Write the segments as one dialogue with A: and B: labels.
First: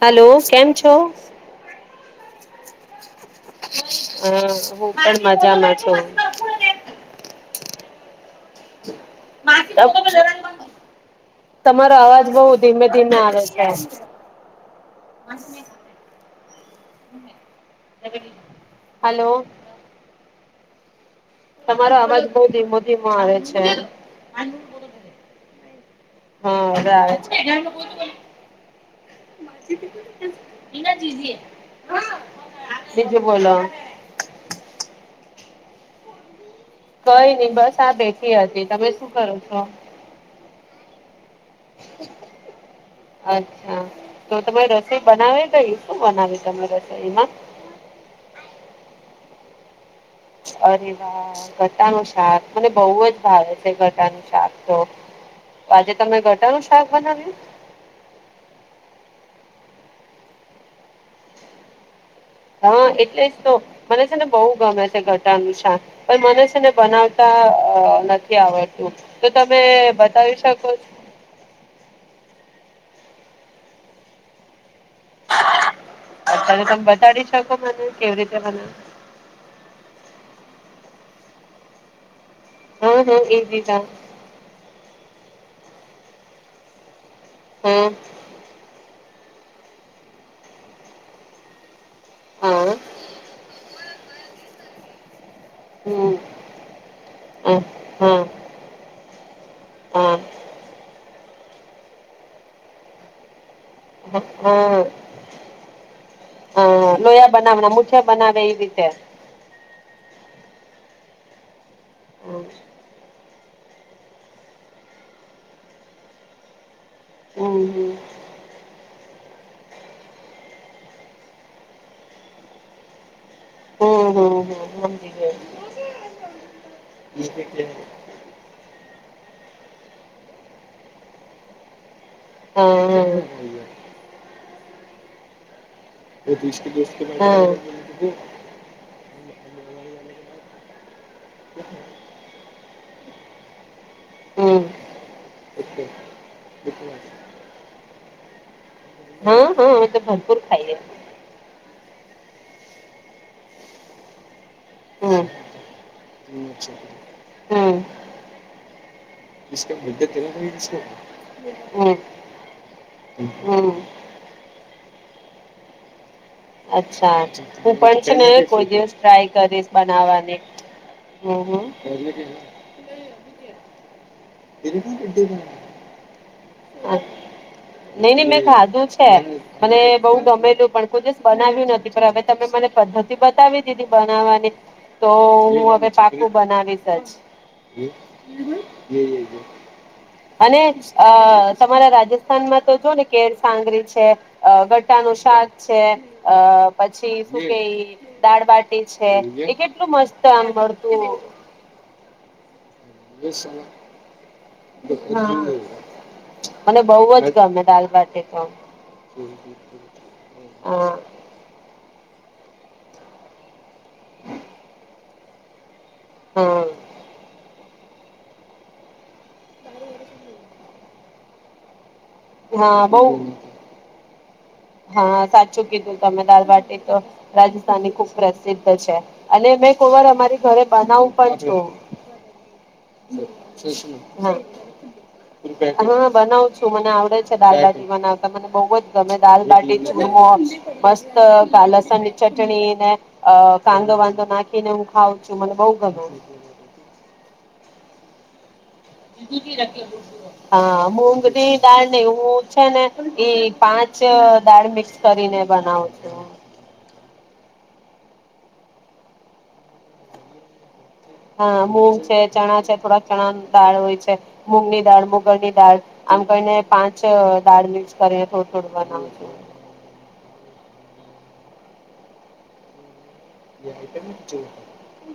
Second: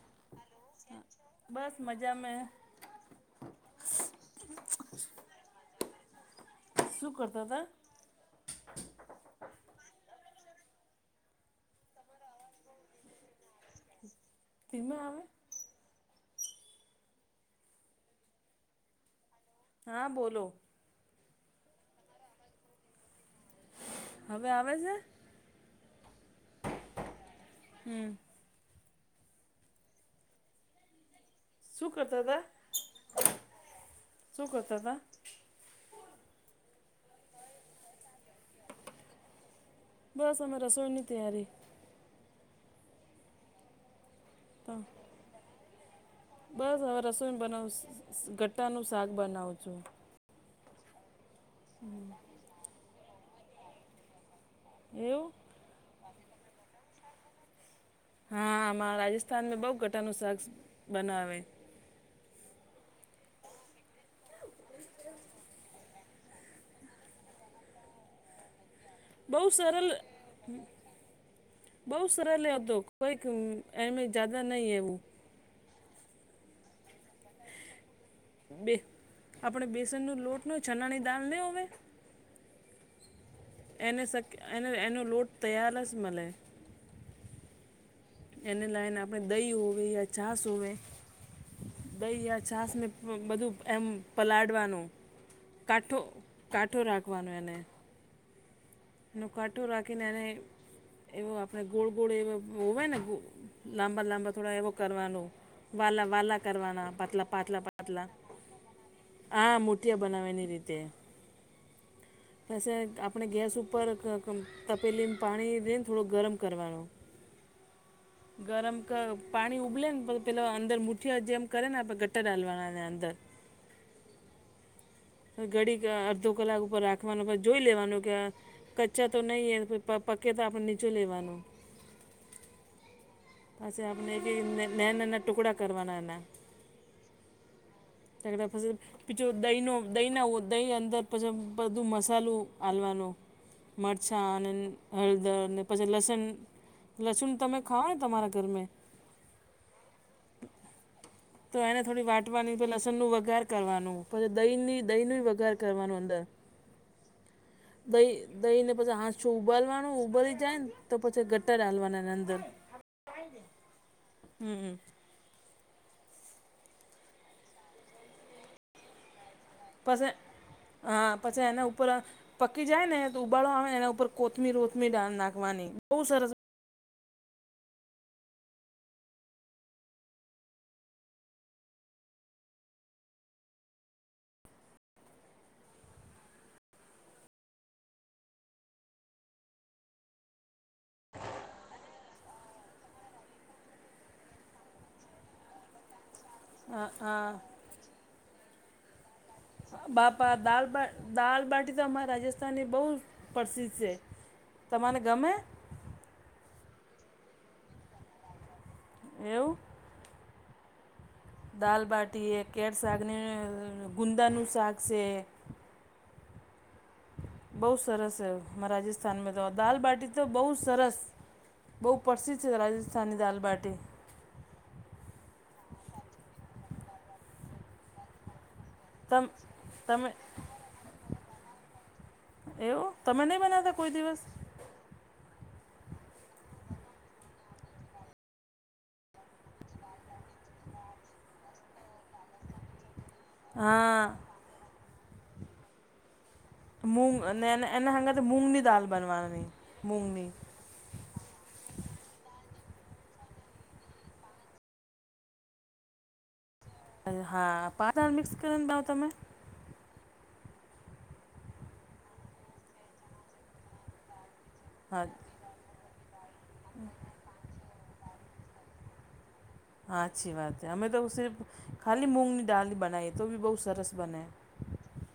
A: Hello કેમ છો.
B: બસ મજા મે
A: હા હું પણ મજામાં છું.
B: શું કરતા હતા.
A: [inaudible] તમારો અવાજ બઉુ ધીમે ધીમે આવે છે.
B: ધીમે આવે.
A: [inaudible] હલો.
B: હા બોલો.
A: તમારો અવાજ બહુ ધીમો ધીમો આવે છે.
B: હવે આવે છે.
A: હ હવે આવે
B: હમ
A: છે. ટીના જીજી
B: શું કરતા હતા શું કરતા હતા.
A: કઈ નઈ બસ આ બેઠી હતી તમે શું કરો છો.
B: બસ અમે રસોની ત્યારી
A: અચ્છા તો તમારી રસોઈ બનાવી ગય શું બનાવી. તમે
B: બસ હવે
A: રસોઈમાં
B: રસોઈ બનાવ ગટ્ટા નું શાક બનાવ છુ
A: અરે વા ગટા નુ શાક મને બહુ જ ભાવે છે ગટા નું શાક. તો
B: એવું
A: આજે તમે ગટાનું શાક બનાવ્યું.
B: હા અમારા રાજસ્થાનમાં બહુ ગટાનું શાક બનાવે.
A: હા એટલે જ તો મને છે ને બહુ ગમે છે ગટાનું શાક પણ મને છે ને બનાવતા નથી આવડતું તો,
B: બહુ
A: તમે
B: સરલ
A: બતાવી શકો છ.
B: બઉુ સરળ હતો કોઈક એમે જદા નહી એવું.
A: અત્યારે તમે બતાડી શકો મને કેવી રીતે બને?
B: બે આપણે બેસન નો લોટ ને ચનાની દાલ ને હોવે.
A: હમ હ એ [unintelligible]
B: એને શક એને એનો લોટ તૈયાર જ મળે.
A: હમ.
B: એને લઈને આપણે દહી હોવી યા છાસ હોવી, દહી યા છાસ
A: હા
B: ને. બધું એમ પલાળવાનું, કાઠો
A: હમ
B: કાઠો રાખવાનું એને.
A: હા હા
B: નો કાંઠો રાખીને
A: હા
B: એને એવો આપણે ગોળ ગોળ એવો હોવે ને. લાંબા
A: હા
B: લાંબા થોડા એવો
A: હા
B: કરવાનું, વાલા વાલા કરવાના
A: લોયા
B: પાતલા પાતલા
A: બનાવના મુઠિયા
B: પાતલા.
A: બનાવે એ રીતે
B: આા મુઠિયા બનાવેની રીતે,
A: હમ
B: પેછે આપણે ગેસ ઉપર ઉપર તપેલી પાણી લઈને થોડો ગરમ કરવાનો.
A: [unintelligible]
B: ગરમ કર પાણી ઉબલે ને તો પેલાં અંદર મુઠિયા જેમ કરે ને આપણે ગટ્ટા ડાલવાનાને અંદર.
A: ઓહો હો સમજી ગય.
B: ઘડીક અડધો કલાક ઉપર રાખવાનો પછ જોઈ લેવાનું કે કચ્ચા તો નહીં હે પકે તો આપણે નીચું લેવાનું.
A: હા હા.
B: પછી આપણે ક નાના નાના ટુકડા કરવાના એના.
A: હોવ.
B: [unintelligible] પીછો દહીંનો દહીં ના દહીં અંદર પછી બધું મસાલું આલવાનો. મરચાં અને
A: હમ
B: હળદર ને પછી લસણ લસુણ તમે ખાઓ ને તમારા ઘરમે?
A: હવે તો ભરપુર ખાઈએ.
B: તો એને થોડી વાટવાની લસણનું વઘાર કરવાનું પછી દહીની દહી નુંય
A: હમ
B: વઘાર કરવાનું અંદર,
A: હમ
B: દહી દહીને પછી હ જો ઉબાલવાનું ઉબલી જાયને તો પછી ગટ્ટા ડાલવાનાં
A: હમ
B: અંદર.
A: હમ
B: હમ.
A: અચ્છા, હું પણ છ ને કોઈ દિવસ ટ્રાય કરીશ.
B: પછી
A: બનાવવાની
B: હા
A: હમ
B: પછી એના
A: હમ
B: ઉપર, પ જાય ને તો ઉબાળો આવે ને એના ઉપર કોથમીર ઓથમીર ડાળ નાખવાની બહું સરસ
A: નઈ નઈ મેં ખાધું છે એ. મને બહુ ગમેલું પણ કોઈ દિવસ બનાવ્યું નથી પણ હવે તમે મને પદ્ધતિ બતાવી દીધી બનાવવાની. તો હું હવે પાકું બનાવીશ જ. [unintelligible] અને અ તમારા રાજસ્થાનમાં તો જો ને સાંગરી છે. અ ગટ્ટા નું શાક છે, અ પછી શું કે દાળબાટી એ કેટલું મસ્ત આમ મળતું.
B: જો અમારા રાજસ્થાનની બહુ પ્રસિદ્ધ છે. તમારે
A: હ,
B: ગમે
A: મને બઉ જ ગમે દાલ બાટી તો.
B: એવું
A: ઓહો હો.
B: દાલબાટી એ કે શાકને ગુંદાનું શાક છે.
A: હમ.
B: બહુ સરસ છે અમારા રાજસ્થાનમાં તો દાલ બાટી તો બહુ સરસ બહુ પ્રસિદ્ધ છે
A: હા બઉ
B: રાજસ્થની દાલબાટી
A: હા સાચું કીધું તમે દાલ બાટી તો રાજસ્થાની ખુબ પ્ર છે
B: તમ
A: અને મેં કોઈ વાર
B: તમે
A: અમારી ઘરે બનાવું પણ છું
B: એવું તમે નહી બનાતા કોઈ દિવસ
A: હા બનાવું છું મને આવડે છે દાલ બાટી બનાવતા મને બહુ જ ગમે દાલ બાાટી ચૂરમો મસ્ત કા લસન ચટણી ને અ કાંદો
B: હા
A: વાંદો નાખી ને હું ખાઉ છું મને બઉ ગમે
B: મૂગ અને એના હાતે મૂગની દાલ બનવાની મૂગની
A: હા મૂગની દાળ ને એવું છે ને એ પાંચ દાળ મિક્સ કરીને બનાવ છું.
B: હા પાચ દાડ મિક્સ કરી ને ભાવ તમે
A: હા મૂગ છે ચણા છે થોડાક ચણા દાળ હોય છે. મૂગની
B: હા
A: દાળ મુગરની દાળ આમ કરી ને પાંચ દાળ ની જ કરીને થોડું થોડું બનાવુ છું.
B: હા અચ્છી વાત હે અમે તો સીર્ફ ખાલી મૂગ ની દાળ બનાઈએ તો બી બહુ સરસ બને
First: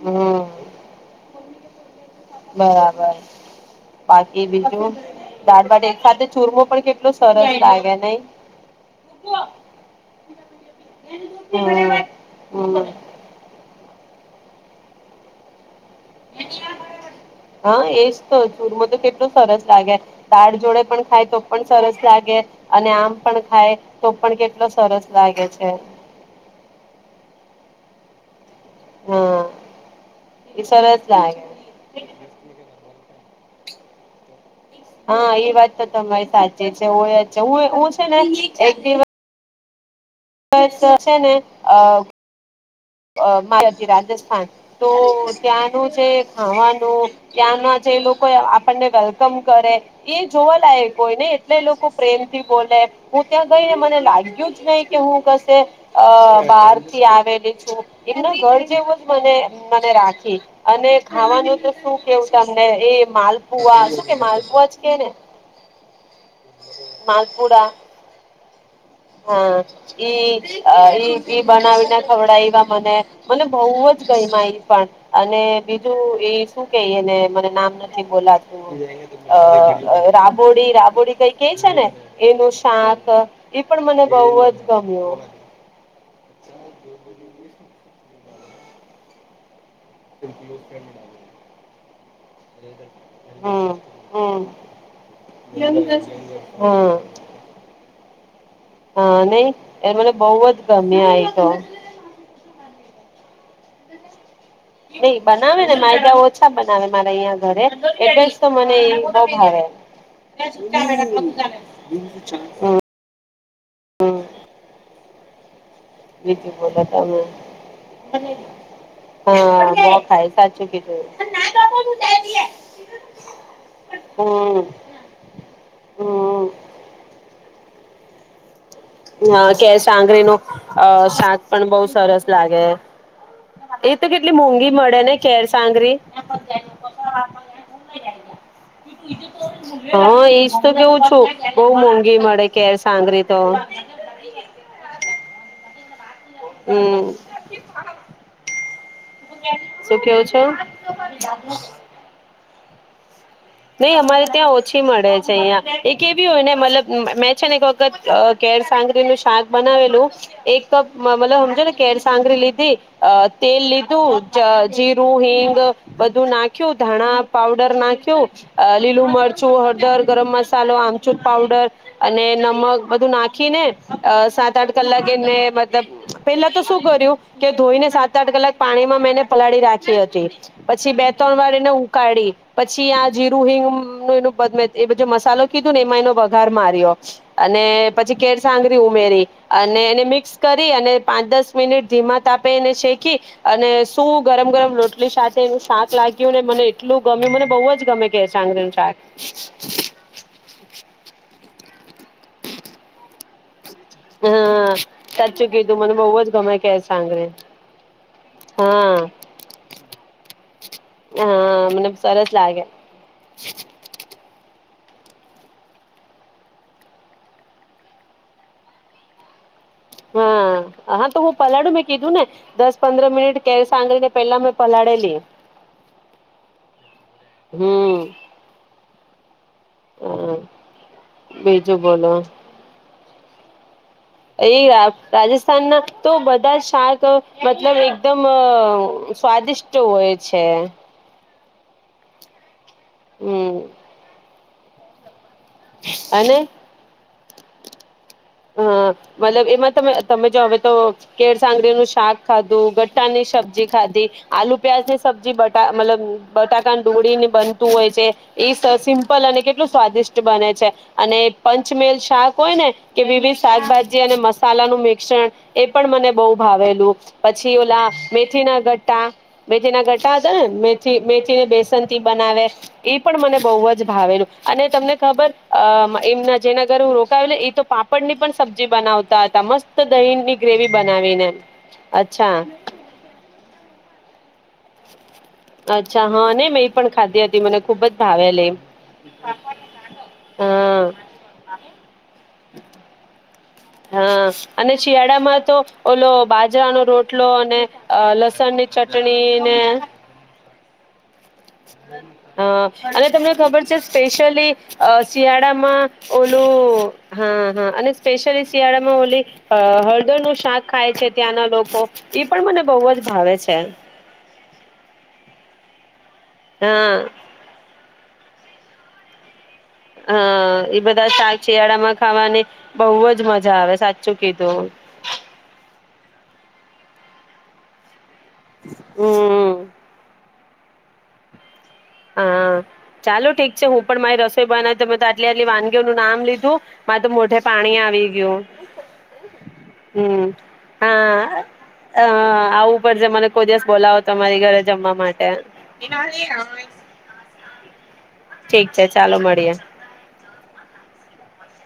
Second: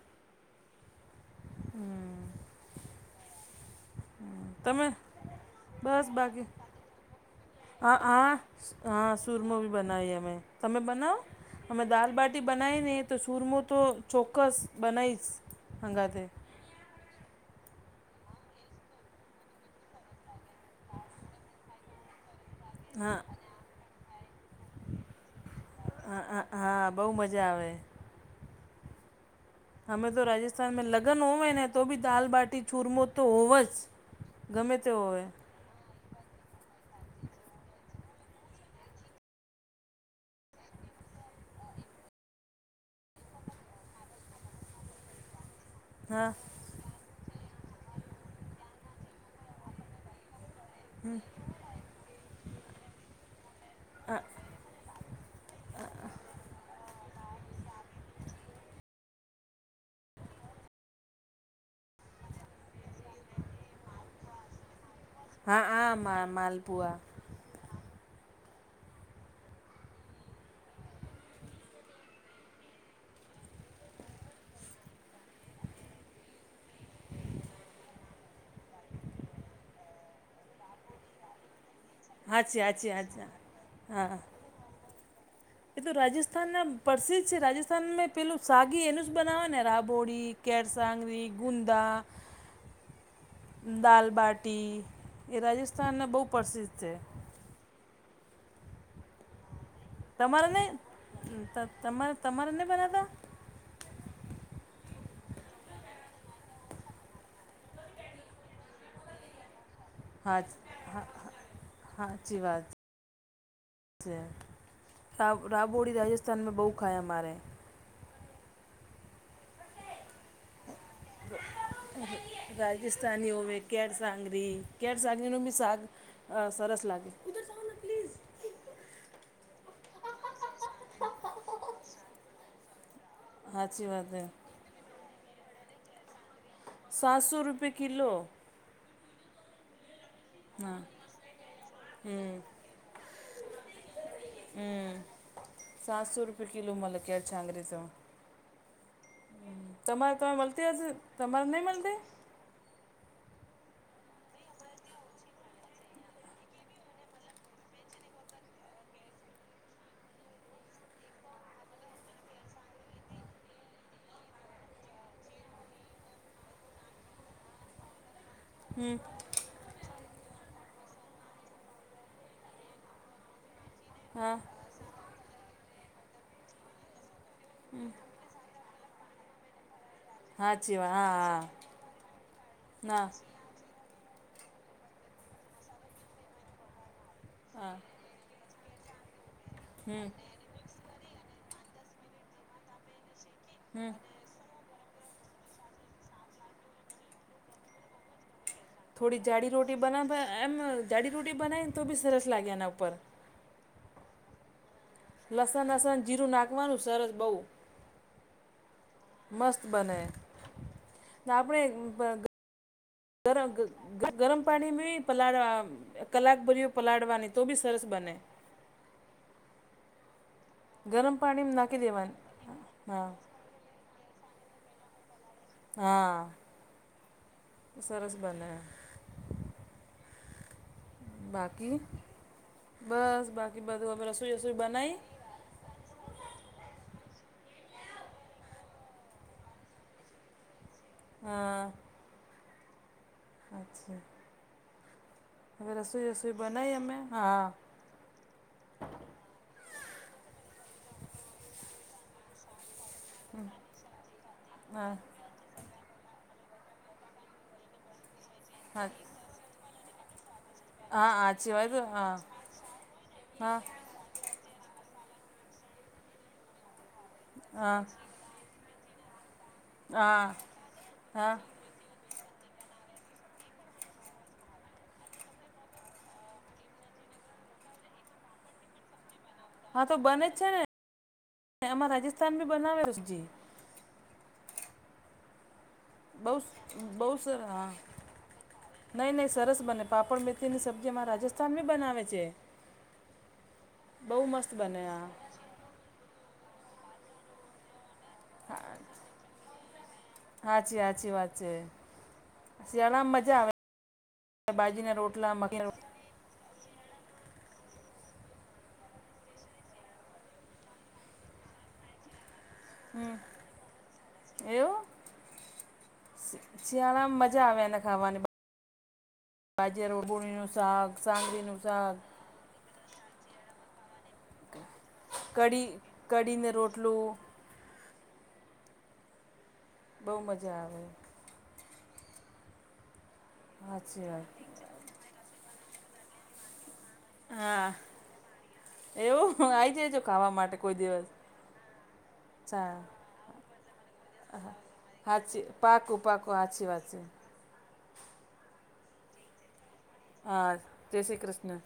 A: હમ્મ.
B: હમ્મ.
A: બરાબર બાકી
B: તમે
A: બીજું દાડ બાટી
B: બસ
A: સાથે
B: બાકી
A: ચૂરમો પણ કેટ કેટલું સરસ લાગે નઈ
B: હા હ હા સુરમો બી બનાવી અમે તમે બનાવો અમે
A: હમ
B: દાલબાટી બનાવી
A: હમ
B: ને તો સુરમો તો ચોક્કસ બનાવીશ હગાથે
A: હા એજ તો ચૂરમાં તો કેટલું સરસ લાગે દાળ જોડે પણ ખાય તો પણ સરસ લાગે અને આમ
B: હા
A: પણ ખાય તો પણ કેટલો સરસ લાગે છે.
B: હા હા બહુ મજા આવે હે
A: હા.
B: હમે તો
A: એ
B: રાજસ્થાનમાં
A: સરસ
B: લગન હો
A: લાગે
B: વેને તો બી દાલ બાટી ચૂરમો તો હોવ જ ગમે તે હોય
A: હા એ વાત તો તમારી સાચી છે હોય જું હું છે ને એક દિવસ ને થશે ને અ અ માર રાજસ્થાન તો ત્યાંનું છે
B: હા
A: ખાવાનું ત્યાંના જે લોકો આપણને વેલકમ કરે એ જોવાલાયક કોઈને એટલે લોકો પ્રેમ થી બોલે હું ત્યાં ગઈને મને લાગ્યું. નઈ કે હું કશે અ બહાર થી આવેલી છું એમના ઘર જેવું મને મને રાખી અને ખાવાનું તો શું કેવું તમને એ માલપુઆ શું કે માલપુવા જ કે ને
B: હા હા. માં મા માલપુવા
A: માલપુરા હા ઈ ઈ બનાવી ના ખવડાવી તો મને મને બહુ જ ગઈ મા એ પણ અને બીજું એ શું કેહીયને મને નામ નથી બોલાતું અ રાબોડી રાબોડી કઈ કે છે ને એનું
B: હાચી હાચી
A: શાક
B: હાચી
A: એ પણ મને
B: હા
A: બહુ જ ગમ્યું.
B: એ તો રાજસ્થાન ના પ્રસિદ્ધ છે. રાજસ્થાન મેં પેલું સાગી એનું જ બનાવે ને રાબ? બોડી, કેર સાંગવી, ગુંદા
A: હમ હમ
B: દાલબાટી એ રાજસ્થાનના બહુ પ્રસિદ્ધ છે.
A: હમ હા નહીં. એ મને બહુ જ ગમ્યાં એ તો.
B: તમાર તમારે નહીં બનાવતા?
A: નહીં બનાવે ને, માંડા ઓછા બનાવે મારા અહીંયા ઘરે, એટલે જ તો મને ઈ બહું ભાવે.
B: હા સાચી વાત
A: [unintelligible]
B: છે. [unintelligible] રાબોડી
A: બીજું
B: રાજસ્થાનમાં બહુ
A: બોલો
B: ખાયે
A: તમે
B: અમારે.
A: હા બહું ખાય. સાચું કીધ
B: રાજસ્થાનની હોવે કેર સાંગરી,
A: હમ
B: કેર સાંગરીનું બી શાગ
A: હમ
B: અહ સરસ લાગે.
A: [unintelligible] કેર સાંગરીનું અહ શાક પણ બહું સરસ લાગે.
B: સાચી
A: એ
B: વાત
A: તો
B: છે
A: કેટલી મોંઘી મળે ને કેર સાંગરી?
B: સાતસો રૂપિયા કિલો.
A: [inaudible] હા ઈજ તો
B: હા
A: કેવું છું. બહું મોંઘી
B: હમ
A: મળે કેરસાંગરી તો. [inaudible]
B: હમ્મ. સાતસો રૂપિયા કિલો [unintelligible] તો.
A: શું
B: તમારે
A: કેવું
B: ત્યાં
A: છો
B: મલતી હશે, તમારે નહીં મલતે?
A: નહીં અમારે ત્યાં ઓછી મળે છે અહિયાં. એક એ બી હોય ને મતલબ મેં છે ને એક વ ખત કેરસાંગરી નું શાક બનાવેલું એક કપ મ મતલબ હમજો ને કેરસાંગરી લીધી, તેલ લીધું ચ જીરું, હિંગ, બધું નાખ્યું. ધાણા પાવડર નાખ્યું. અહ લીલું મરચ ચું, હળદર, ગરમ મસાલો, આમચૂર પાવડર અને નમક બધું નાખી ને અહ
B: હા
A: સાત-આઠ કલાક એને મતલબ, પેલા તો શું કર્યું કે ધોઈને સાત ત આઠ કલાક પાણીમાં મેં એને પલાળી રાખી હતી.
B: હાચી વાત
A: પછી બે
B: હા
A: તણ
B: હા
A: વાર એને ઉકાળી. પછી
B: ના
A: [unintelligible] [unintelligible] એ બધો મસાલો કીધો ને એમાં એનો વઘાર માર્યો.
B: હા
A: અને પછી કેર સાંગરી ઉમેરી, અને એને
B: હમ
A: મિક્સ કરી અને પાંચ દસ મિનિટ ધીમા તાપે એને શેકી અને સૂપ ગરમ-ગરમ રોટલી સાથે એનું શાક લાગ્યું ને. મને એટલું ગમ્યું. મને બહુ જ ગમે કેરસાંગરીનું
B: થોડી જાડી રોટી બનાવતા એમ જાડી રોટી બનાવીન તો બી સરસ લાગે એના ઉપર.
A: હા. સાચું કીધું મને
B: લસન-લસન,
A: બહુ
B: જીરું
A: જ ગમે
B: નાખવાનું
A: કેળ
B: સરસ બહુ.
A: સાંગરી હા.
B: મસ્ત બને. તો આપણે
A: હા મને સરસ લાગે
B: [unintelligible] [inaudible] ગરમ પાણી મે પલાળવા, કલાક [unintelligible] પલાળવાની તો બી સરસ બને.
A: હા. હા
B: ગરમ
A: તો હું
B: પાણીમાં
A: પલાળું,
B: નાખી
A: મેં કીધું
B: દેવાની
A: ને. દસ
B: હા
A: પંદ્રહ મિનિટ કેર સાંગરી ને પેલા મે પલાળેલી.
B: હા. એ
A: હમ
B: સરસ બને.
A: હમ્મ.
B: બાકી
A: બીજું બોલો.
B: બસ બાકી બધું [unintelligible] બનાવી
A: [unintelligible] [unintelligible] તો બધા શાક મતલબ એકદમ અહ સ્વાદિષ્ટ હોય છે.
B: હા.
A: હમ
B: અચ્છા હવે રસોઈ રસોઈ
A: અને
B: બનાવી અમે હા
A: હા મતલબ એમાં તમે તમે જો હવે તો કેળ સાંગળનું શાક ખાધું [unintelligible] ની સબ્જી ખાધી આલુ પ્યાજ
B: હા
A: ની સબ્જી બ મતલબ બટાકા ડોળી ને બનતું હોય છે એ
B: હા
A: સિમ્પલ અને કેટલું સ્વાદિષ્ટ બને છે
B: હા
A: અને
B: હાચી વાત
A: પંચમેલ
B: હા
A: શાક હોય ને કે [unintelligible]
B: હા
A: શાકભાજી અને મસાલાનું મિશ્રણ એ પણ મને બહ ભાવેલું પછી
B: હા
A: ઓલા વે મેથી ના ગટ્ટા મેથી ના ગટા હતા
B: હા
A: ને મેથી
B: હા
A: મેથીને બેસન થી બનાવે એ પણ મને બહ જ ભાવે એમ અને તમને ખબર એમના જેના ઘરે હું રોકાવેલી એ તો પાપ પડની પણ સબ્જી બનાવતા હતા મસ્ત
B: હા તો
A: દહીં
B: બને જ
A: ની
B: છે ને
A: ગ્રેવી બનાવીને
B: એમાં
A: અચ્છા
B: [unintelligible]
A: અચ્છા હા
B: બહુ
A: ને મેં એ પણ
B: બહુ
A: ખાધી
B: સર
A: હતી મને
B: હા
A: ખુબ જ ભાવેલી
B: નહીં નહીં સરસ બને પાપડ મેથીની
A: હા
B: સબ્જી અમારા રાજસ્થાન બી બનાવે છે
A: હા
B: બહુ મસ્ત
A: અને
B: બને આ
A: શિયાળા માં તો ઓલો બાજરાનો રોટલો અને લસ લસણની ચટણી ને
B: હાચી હાચી વાત છે
A: હા અને
B: શિયાળામાં
A: તમને
B: મજા આવે
A: ખબર છે સ્પેશયલી
B: બાજીના રોટલા મકીના
A: શિયાળામાં ઓલો હા હા અને સ્પેશ્યલી શિયાળામાં ઓલી હળદરનું શાક ખાય છે ત્યાંના લોકો એ પણ મને બહુ જ ભાવે છે
B: એવું
A: હા
B: શિયાળામાં મજા આવે એને ખાવાની બાજરો ભૂણીનું શાક સાંગળીનું શાક
A: વાને બહુ જ મજા આવે સાચું કીધું
B: કડી કડીને રોટલું
A: હમ
B: બહુ મજા આવે.
A: હા ચાલો ઠીક છે હું પણ
B: હાચી
A: મારી
B: વાત
A: રસોઈ બનાવું તમે તો આટલી આટલી વાનગીઓનું નામ લીધું મારે તો મોઢે
B: હા
A: પાણી આવી ગયું
B: એવું હું આવી જજો ખાવા માટે કોઈ દિવસ
A: હ આવું
B: સારું
A: પડશે મને કોઈ દિવસ બોલાવો તમારી ઘરે જમવા માટે
B: હાચી પાકું પાકું હાચી વાત છે
A: ઠીક છે ચાલો મળીએે
B: હા જય શ્રી કૃષ્ણ